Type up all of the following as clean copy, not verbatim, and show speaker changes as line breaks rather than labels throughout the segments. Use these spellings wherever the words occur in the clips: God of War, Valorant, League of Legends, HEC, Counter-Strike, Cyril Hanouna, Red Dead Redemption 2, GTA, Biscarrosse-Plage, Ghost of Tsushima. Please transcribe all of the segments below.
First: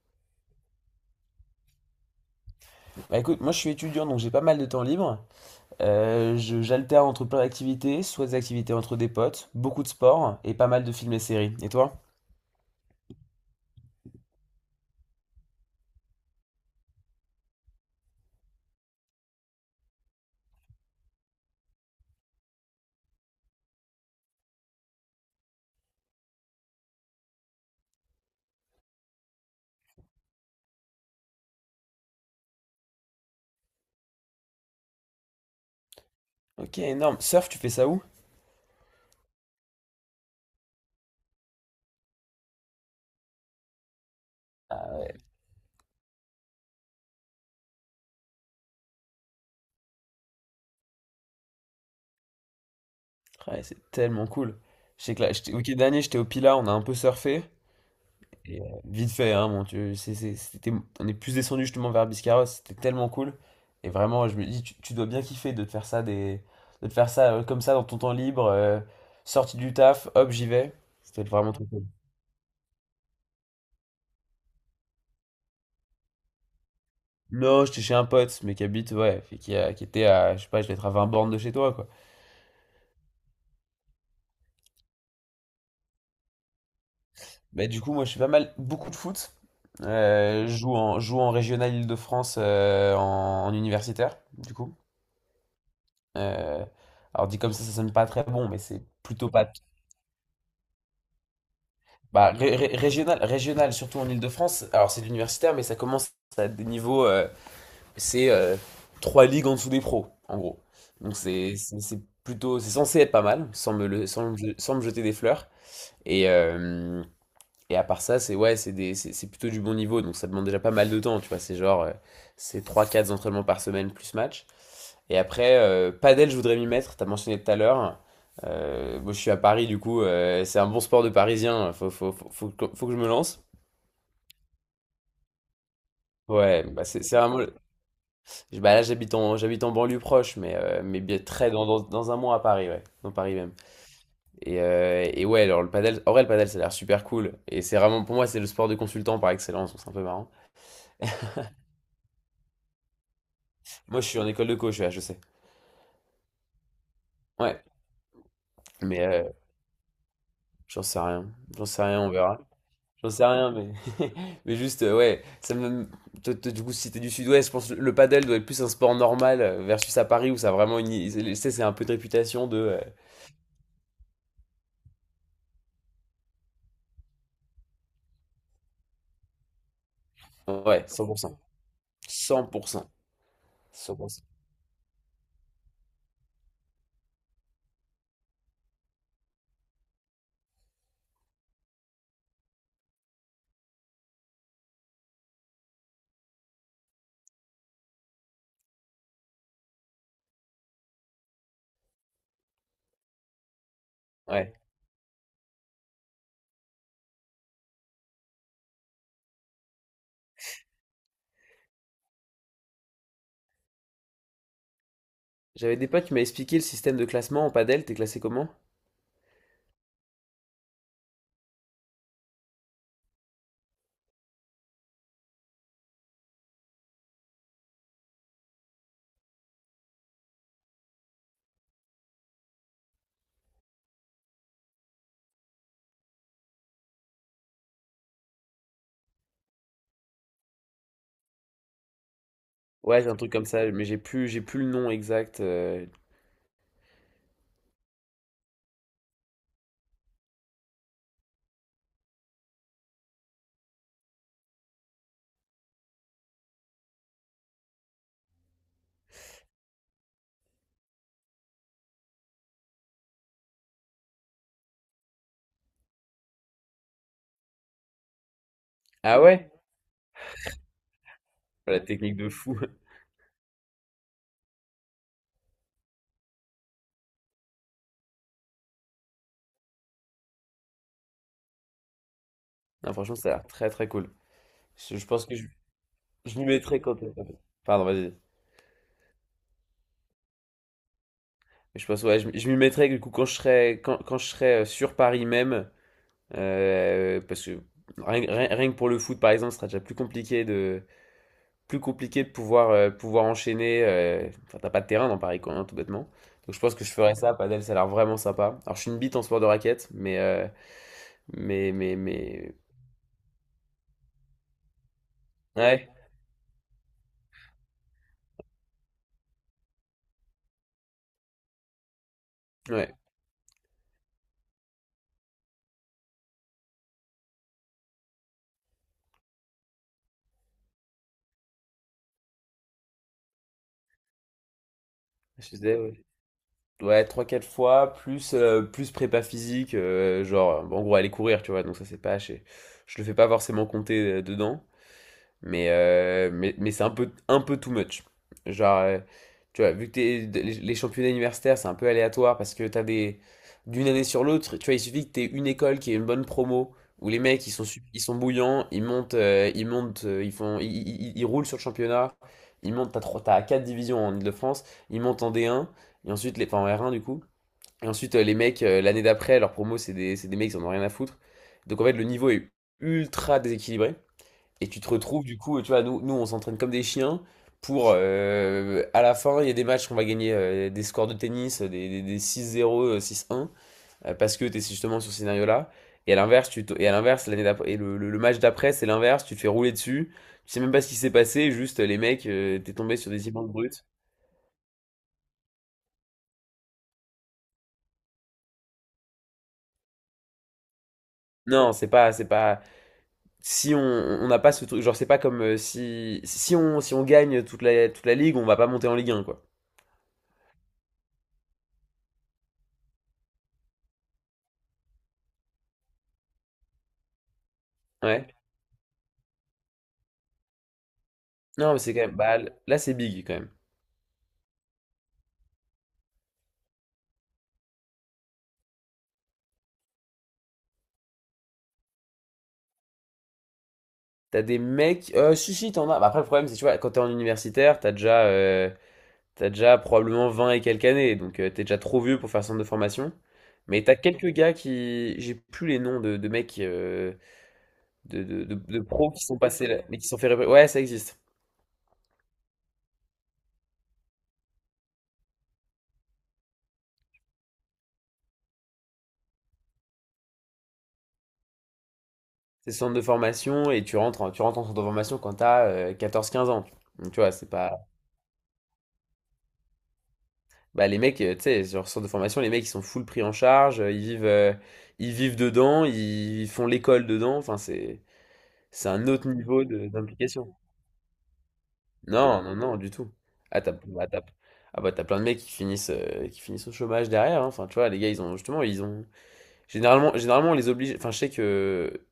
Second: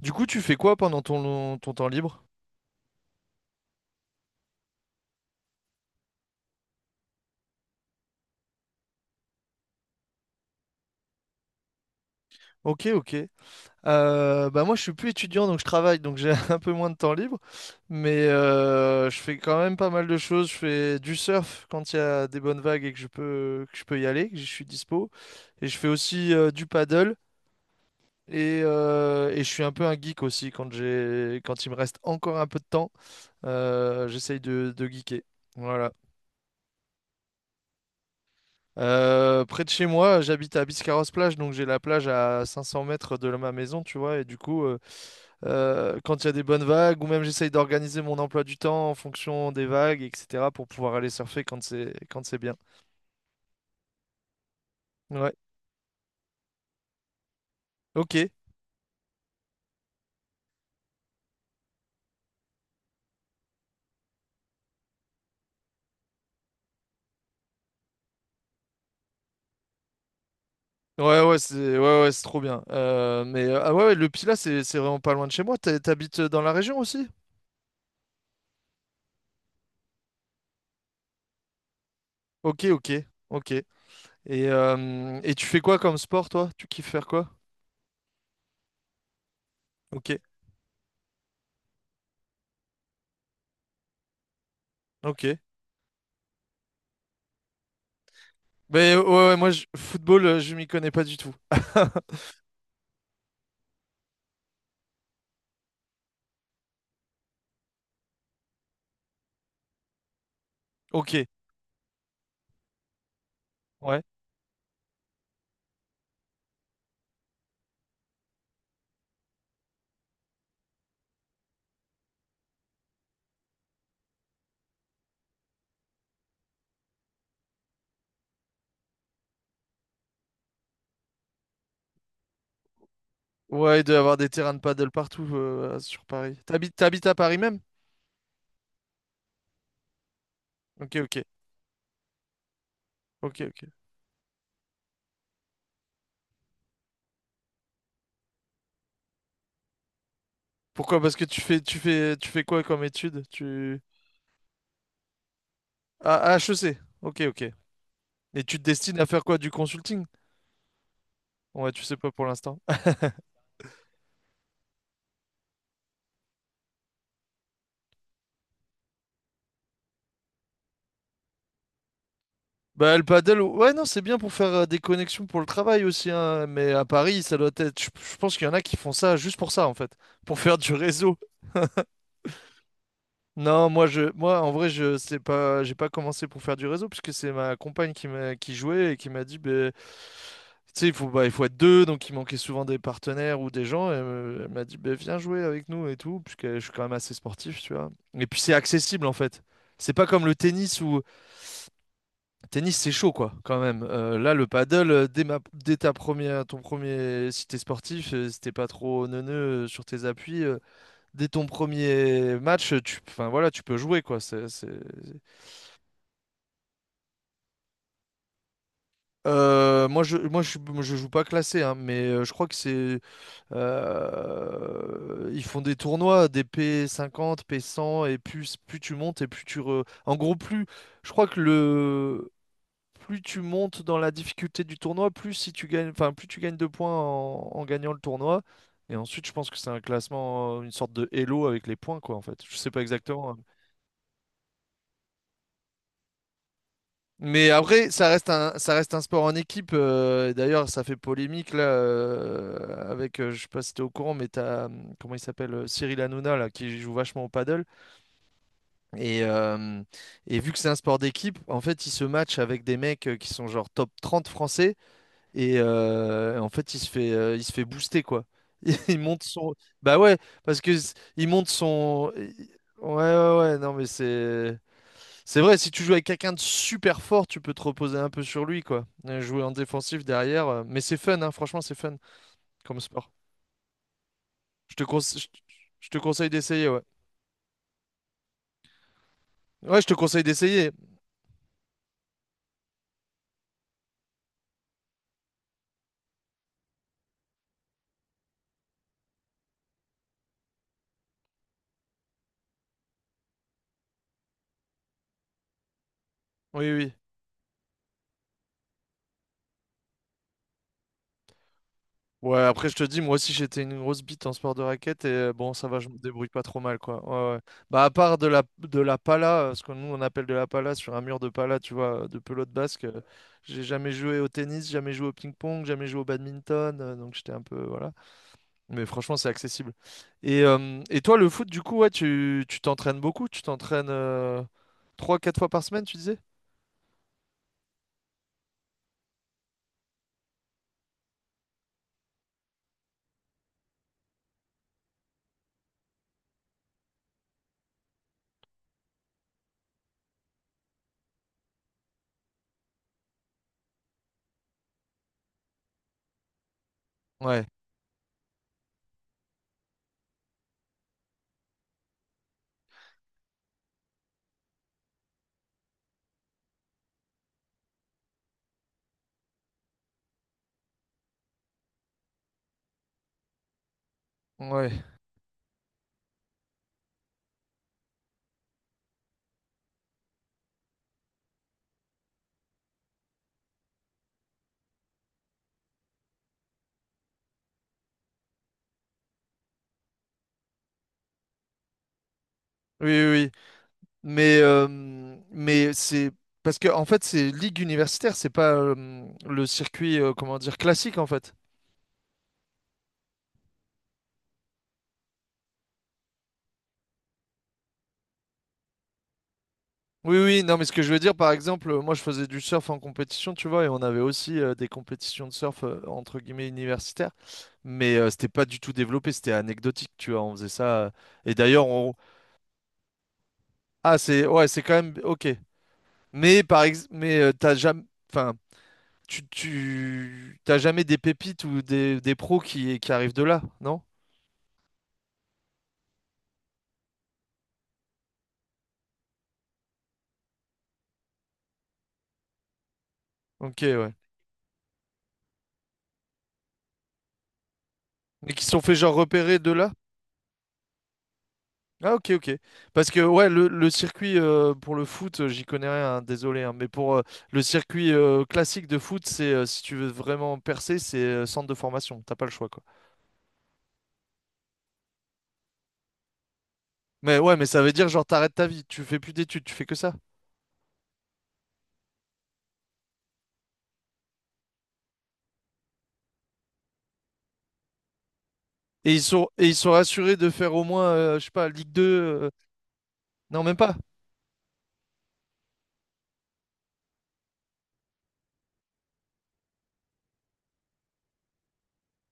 Du coup, tu fais quoi pendant ton temps libre?
Bah écoute, moi je suis étudiant donc j'ai pas mal de temps libre. J'alterne entre plein d'activités, soit des activités entre des potes, beaucoup de sport et pas mal de films et séries. Et toi?
Ok, ok. Bah moi, je suis plus étudiant, donc je travaille, donc j'ai un peu moins de temps libre. Mais je fais quand même pas mal de choses. Je fais du surf quand il y a des bonnes vagues et que je peux y aller, que je suis dispo. Et je fais aussi du paddle. Et je suis un peu un geek aussi quand quand il me reste encore un peu de temps. J'essaye de geeker. Voilà.
Ok, énorme. Surf, tu fais ça où?
Près de chez moi, j'habite à Biscarrosse-Plage, donc j'ai la plage à 500 mètres de ma maison, tu vois. Et du coup,
Ah,
quand il y a des bonnes vagues, ou même j'essaye d'organiser mon emploi du temps en fonction des vagues, etc., pour pouvoir aller surfer quand c'est bien.
ouais, c'est tellement cool. Je sais que là,
Ouais.
le week-end dernier j'étais au Pila, on a un peu surfé.
Ok.
Et, vite fait, hein, mon Dieu, c'était, on est plus descendu justement vers Biscarrosse, c'était tellement cool. Et vraiment, je me dis, tu dois bien kiffer de te faire ça, des, de te faire ça comme ça dans ton temps libre, sorti du taf, hop, j'y vais.
Ouais,
C'était
ouais,
vraiment
c'est
trop cool.
ouais, ouais, c'est trop bien. Mais ah ouais, ouais, le Pilat, c'est vraiment pas loin de chez moi. T'habites dans la région aussi?
Non, j'étais chez un pote, mais qui habite, ouais, et qui était à, je sais pas, je vais être à 20 bornes de chez toi, quoi.
Ok, ok, ok. Et tu fais quoi comme sport, toi? Tu kiffes faire quoi?
Bah, du coup, moi, je fais pas mal, beaucoup de foot.
Ok,
Je joue en régional Île-de-France, en en universitaire, du coup.
ok.
Euh, alors dit comme ça sonne pas très bon, mais c'est
Mais ouais,
plutôt
ouais, moi,
pas.
football, je m'y connais pas du tout.
Bah, ré- ré- régional, régional, surtout en Île-de-France, alors c'est de l'universitaire, mais ça commence à des niveaux, c'est trois ligues en dessous des pros, en gros.
Ok,
Donc c'est plutôt, c'est censé être pas mal, sans me,
ouais.
le- sans, me sans me jeter des fleurs. Et, euh, et à part ça, c'est ouais, c'est des- c'est plutôt du bon niveau, donc ça demande déjà pas mal de temps, tu vois. C'est genre, c'est trois quatre entraînements par semaine plus match. Et après, padel, je voudrais m'y mettre, t'as mentionné tout à l'heure. Moi, je suis à Paris, du coup, c'est un bon sport de Parisien. Faut que je me lance.
Ouais, il doit y avoir des terrains de paddle partout sur Paris.
Ouais,
T'habites,
bah c'est
t'habites à
c'est
Paris
vraiment.
même?
Bah là, j'habite en banlieue proche,
Ok,
mais
ok,
bien très dans un mois à Paris, ouais, dans Paris
ok,
même.
ok.
Et ouais, alors le padel, en vrai, le padel, ça a l'air super cool. Et c'est vraiment, pour moi, c'est le sport de consultant par excellence, donc c'est un peu marrant.
Pourquoi? Parce que tu fais quoi comme étude? Tu...
Moi, je suis en école de coach, je sais.
Ah, à HEC. Ok, ok.
Ouais,
Et tu te destines
mais
à faire quoi? Du consulting?
j'en sais rien. J'en
Ouais, tu
sais
sais
rien,
pas
on
pour
verra.
l'instant.
J'en sais rien, mais. Mais juste, ouais, ça me. Du coup, si t'es du sud-ouest, je pense que le padel doit être plus un sport normal versus à Paris où ça a vraiment une. Tu sais, c'est un peu de réputation de.
Bah, le paddle, ouais, non, c'est bien pour faire des connexions pour le travail aussi, hein. Mais à Paris, ça doit être. Je pense qu'il y en a qui font ça juste pour ça, en fait. Pour faire du
Ouais, cent
réseau.
pour cent cent pour cent.
Non, moi je
100%.
moi en vrai je sais pas, j'ai pas commencé pour faire du réseau, puisque c'est ma compagne qui jouait et qui m'a dit, ben tu sais, il faut être deux, donc il manquait souvent des partenaires ou des gens, et elle m'a dit, ben viens jouer avec nous et tout, puisque je suis quand même assez sportif, tu vois. Et puis c'est accessible en fait. C'est pas comme le tennis où tennis c'est chaud quoi quand même. Là le
Ouais.
paddle, dès ma dès ta première ton premier, si t'es sportif, si t'es pas trop neuneux, sur tes appuis, dès ton premier match, enfin, voilà, tu peux jouer, quoi.
J'avais des potes qui m'avaient expliqué le système de classement en padel, t'es classé comment?
Je joue pas classé, hein, mais je crois que c'est, ils font des tournois, des P50, P100, et plus tu montes et en gros, plus, je crois que le, plus tu montes dans la difficulté du tournoi, plus si tu gagnes, enfin, plus tu gagnes de points en gagnant le tournoi. Et ensuite, je pense que c'est un classement, une sorte de Elo avec les points, quoi, en fait. Je sais pas
Ouais, c'est un
exactement,
truc
hein.
comme ça, mais j'ai plus le nom exact.
Mais après, ça reste un sport en équipe. D'ailleurs, ça fait polémique là, avec, je sais pas si t'es au courant, mais t'as, comment il s'appelle, Cyril Hanouna là, qui joue vachement au paddle. Et, euh, et vu que c'est un sport d'équipe, en fait, il se match avec des mecs, qui sont genre top 30 français. Et en fait, il se fait booster quoi. Il
Ah
monte
ouais?
son, bah ouais, parce que il monte
Ouais, la
son,
technique
ouais
de fou.
ouais ouais, non mais c'est. C'est vrai, si tu joues avec quelqu'un de super fort, tu peux te reposer un peu sur lui, quoi. Jouer en défensif derrière. Mais c'est fun, hein, franchement, c'est fun comme
Non,
sport.
franchement, ça a l'air très très cool.
Je te
Je
conse-
pense
je
que
je te conseille
je m'y
d'essayer, ouais.
mettrai quand. Pardon, vas-y.
Ouais, je te conseille d'essayer.
Je pense, ouais, je m'y mettrai du coup quand je serai, quand je serai sur Paris même. Parce que rien que pour le foot, par exemple, ce sera déjà plus compliqué de pouvoir, pouvoir enchaîner. Enfin, t'as pas de terrain dans Paris, quoi, hein, tout bêtement. Donc je
Oui,
pense que je
oui.
ferais ça, padel, ça a l'air vraiment sympa. Alors je suis une bite en sport de raquette, mais...
Ouais,
mais...
après, je te dis, moi aussi, j'étais une grosse bite en sport de raquette. Et bon, ça va,
Ouais,
je me débrouille pas trop mal, quoi. Ouais, ouais. Bah, à part de la pala, ce que nous, on appelle de la pala, sur un mur de pala, tu vois, de pelote basque,
ouais,
j'ai jamais joué au tennis, jamais joué au ping-pong, jamais joué au badminton. Donc, j'étais un peu, voilà. Mais franchement, c'est accessible. Et toi, le foot, du coup, ouais, tu t'entraînes beaucoup? Tu t'entraînes 3, 4
je
fois par
disais,
semaine, tu
ouais.
disais?
Ouais, 3-4 fois, plus, plus prépa physique, genre, bon, en gros, aller courir, tu vois, donc ça c'est pas... je le fais pas forcément compter dedans. Mais, mais c'est un peu too much. Genre, tu vois, vu que les championnats universitaires, c'est un peu aléatoire parce que t'as des... D'une année sur l'autre, tu vois, il suffit que t'aies une école qui ait une bonne promo, où les
Ouais,
mecs, ils sont bouillants, ils montent, ils font, ils- ils- ils roulent sur le championnat, ils montent, t'as quatre divisions en île de france, ils montent en D1, et ensuite, enfin en R1 du coup, et ensuite, les mecs, l'année d'après, leur promo, c'est des mecs qui en ont rien à foutre. Donc en fait, le niveau est ultra déséquilibré. Et tu
ouais,
te retrouves du coup, tu vois, nous on s'entraîne comme des chiens pour à la fin, il y a des matchs qu'on va gagner des scores de tennis, des six 0 6-1, parce que tu es justement sur ce scénario-là. Et à l'inverse, l'année d'après, le match d'après, c'est l'inverse, tu te fais rouler dessus, tu sais même pas ce qui s'est passé, juste les mecs, t'es
oui,
tombé
oui,
sur des
oui.
immenses brutes.
Mais c'est parce que en fait, c'est ligue universitaire, c'est pas le circuit, comment dire, classique en fait.
Non, c'est pas. Si on n'a pas ce truc, genre c'est pas comme si on gagne toute la ligue, on va pas monter en Ligue un quoi.
Oui, oui, non, mais ce que je veux dire, par exemple, moi je faisais du surf en compétition, tu vois, et on avait aussi des compétitions de surf entre guillemets universitaires, mais c'était
Ouais.
pas du tout développé, c'était anecdotique, tu vois, on faisait ça. Et d'ailleurs,
Non, mais c'est
on,
quand même. Bah, là, c'est big quand même.
ah, c'est ouais, c'est quand même ok. Mais par ex... mais t'as jamais, enfin, tu tu t'as jamais des pépites ou des pros qui arrivent de là, non?
T'as des mecs. Si, t'en as. Bah, après, le problème, c'est tu vois, quand t'es en universitaire, t'as déjà probablement 20 et quelques années. Donc, t'es déjà trop vieux pour faire centre de formation.
Ok,
Mais
ouais.
t'as quelques gars qui. J'ai plus les noms de mecs,
Mais qui se sont fait
de
genre
pros qui sont
repérer de
passés
là?
là, mais qui se sont fait. Ouais, ça existe.
Ah, ok, ok. Parce que ouais, le circuit pour le foot, j'y connais rien, hein, désolé, hein, mais pour le circuit classique de foot, c'est si tu veux vraiment percer, c'est centre de formation. T'as pas le choix, quoi.
C'est centre de formation et tu rentres en centre de formation quand t'as 14 15 ans. Donc,
Mais
tu vois,
ouais, mais
c'est
ça veut
pas.
dire genre t'arrêtes ta vie, tu fais plus d'études, tu fais que ça.
Bah, les mecs, tu sais, sur centre de formation, les mecs, ils sont full pris en charge, euh, ils vivent dedans, ils font l'école dedans. Enfin, c'est. C'est
Et ils
un autre
sont, et ils
niveau
sont assurés de
d'implication.
faire au moins, je sais pas, Ligue 2,
Non, non, du tout.
non, même
Ah, t'as,
pas.
bah, t'as- ah, bah, t'as plein de mecs qui finissent au chômage derrière, hein. Enfin, tu vois, les gars, ils ont justement, ils ont. Généralement, on les oblige. Enfin, je sais que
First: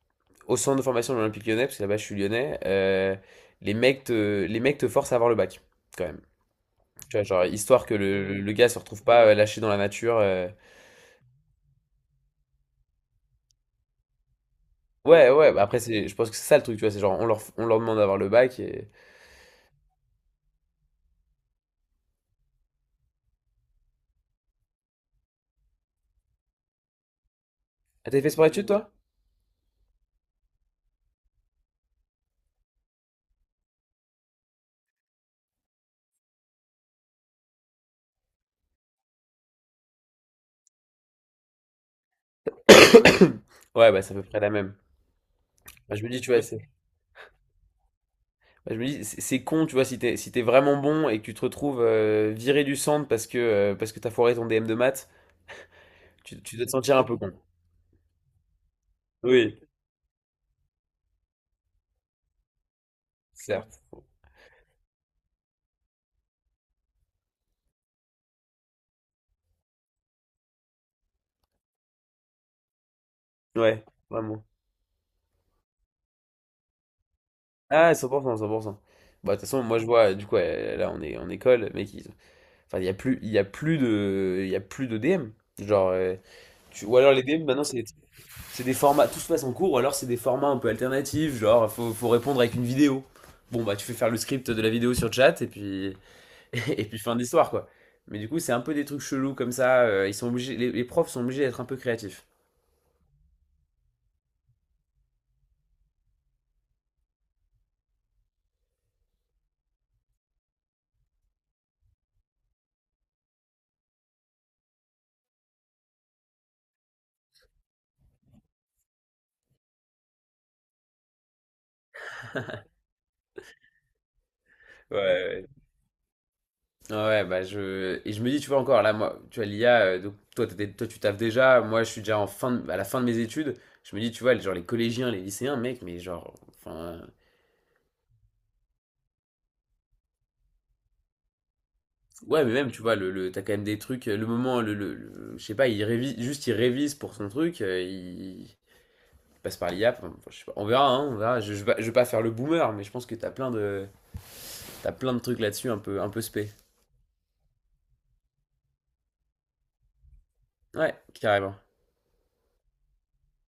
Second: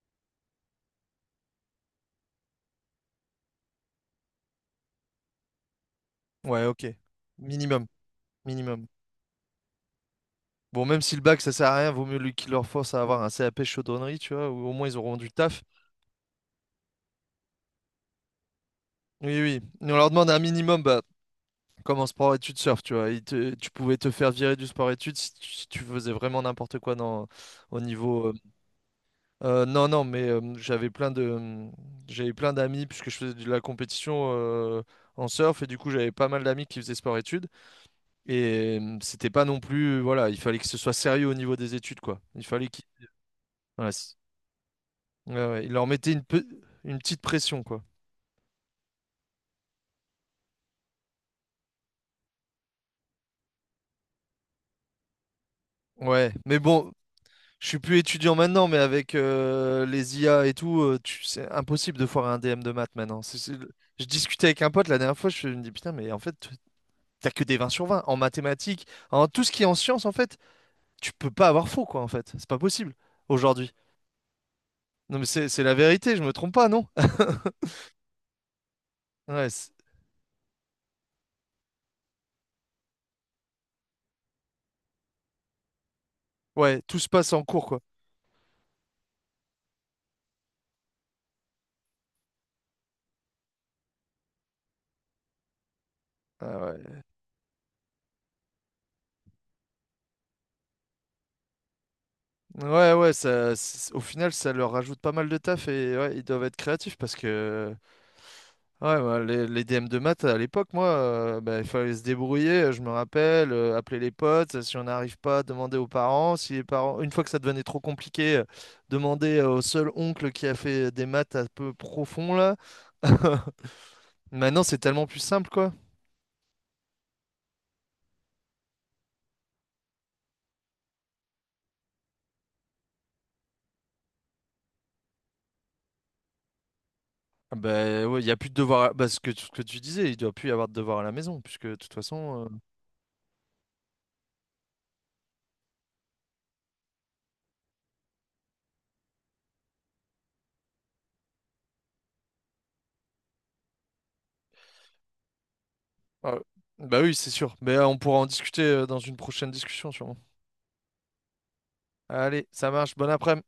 au centre de formation de l'Olympique Lyonnais, parce que là-bas, je suis lyonnais, les mecs te forcent à avoir le bac, quand même.
Ouais, ok.
Tu vois, genre,
Minimum,
histoire que gars se
minimum.
retrouve pas lâché dans la nature.
Bon, même si le bac, ça sert à rien, vaut mieux lui qu'il leur force à avoir un CAP chaudronnerie, tu vois, ou au moins ils auront
Ouais,
du
ouais,
taf.
bah après, c'est, je pense que c'est ça le truc, tu vois. C'est genre, on leur demande d'avoir le bac et.
Oui, oui. On leur demande un minimum, bah, comme en sport-études surf, tu vois. Tu pouvais te faire virer du sport-études si tu faisais vraiment n'importe quoi dans, au
Ah, t'as
niveau.
fait sport études, toi?
Non, non, mais j'avais plein d'amis, puisque je faisais de la compétition en surf, et du coup, j'avais pas mal d'amis qui faisaient sport-études. Et c'était pas non plus, voilà, il fallait que ce soit sérieux au niveau des études, quoi. Il fallait qu'il, voilà,
Ouais, bah, c'est à peu près la même.
ouais, ouais, il leur
Bah, je me
mettait
dis,
une,
tu vois.
pe- une petite pression, quoi.
Bah, je me dis, c'est con, tu vois, si t'es vraiment bon et que tu te retrouves viré du centre parce que t'as foiré ton DM de maths,
Ouais,
tu
mais
dois te
bon,
sentir un peu con.
je suis plus étudiant maintenant, mais avec
Oui,
les IA et tout, c'est impossible de foirer un DM de maths maintenant.
certes.
Je discutais avec un pote la dernière fois, je me dis, putain, mais en fait, t'as que des 20/20 en mathématiques, en tout ce qui est en sciences, en fait, tu peux pas avoir faux, quoi, en fait. C'est pas possible aujourd'hui.
Ouais, vraiment.
Non, mais c'est la vérité, je me trompe pas, non?
Ah, cent pour cent pour cent. Bah, de
Ouais,
toute façon, moi je vois, du coup, là on est en école, mec, ils- enfin, il y a plus, il y a plus de, il y a plus de DM. Genre,
ouais,
ou
tout se
alors les
passe en
DM maintenant
cours, quoi.
c'est. Tout se passe en cours, ou alors c'est des formats un peu alternatifs, genre faut répondre avec une vidéo. Bon, bah tu fais faire le script de la vidéo sur chat et puis.
Ah ouais,
Et puis fin d'histoire, quoi. Mais du coup, c'est un peu des trucs chelous comme ça. Ils sont obligés, les profs sont obligés d'être un peu créatifs.
ouais, ouais, ça, au final, ça leur rajoute pas mal de taf, et ouais, ils doivent être créatifs parce que ouais, bah, les DM de maths à l'époque, moi, bah, il fallait se débrouiller, je me rappelle, appeler les potes, si on n'arrive pas, demander aux parents, si les parents, une fois que ça devenait trop compliqué, demander au seul oncle qui a fait des maths un peu profond là. Maintenant, c'est tellement plus
Ouais,
simple, quoi.
Ouais, bah je. Et je me dis, tu vois, encore là, moi, tu vois, l'IA, donc toi, tu taffes déjà. Moi, je suis déjà à la fin de mes études. Je me dis, tu vois, genre les collégiens, les lycéens, mec, mais genre. Enfin.
Ah, bah ouais, il n'y a plus de devoirs, bah, ce que tu disais, il doit plus y avoir de devoirs à la maison, puisque de toute
Ouais,
façon.
mais même, tu vois, t'as quand même des trucs. Le moment, le- je sais pas, il révise, juste il révise pour son truc. Il passe par l'IA. Enfin, je sais pas, on verra, hein, on verra. Je vais pas faire le boomer, mais je pense que t'as plein de. T'as plein de trucs là-dessus un peu
Ah,
spé.
bah oui, c'est sûr. Mais on pourra en discuter dans une prochaine discussion, sûrement.
Ouais, carrément.
Allez, ça marche. Bon après-midi.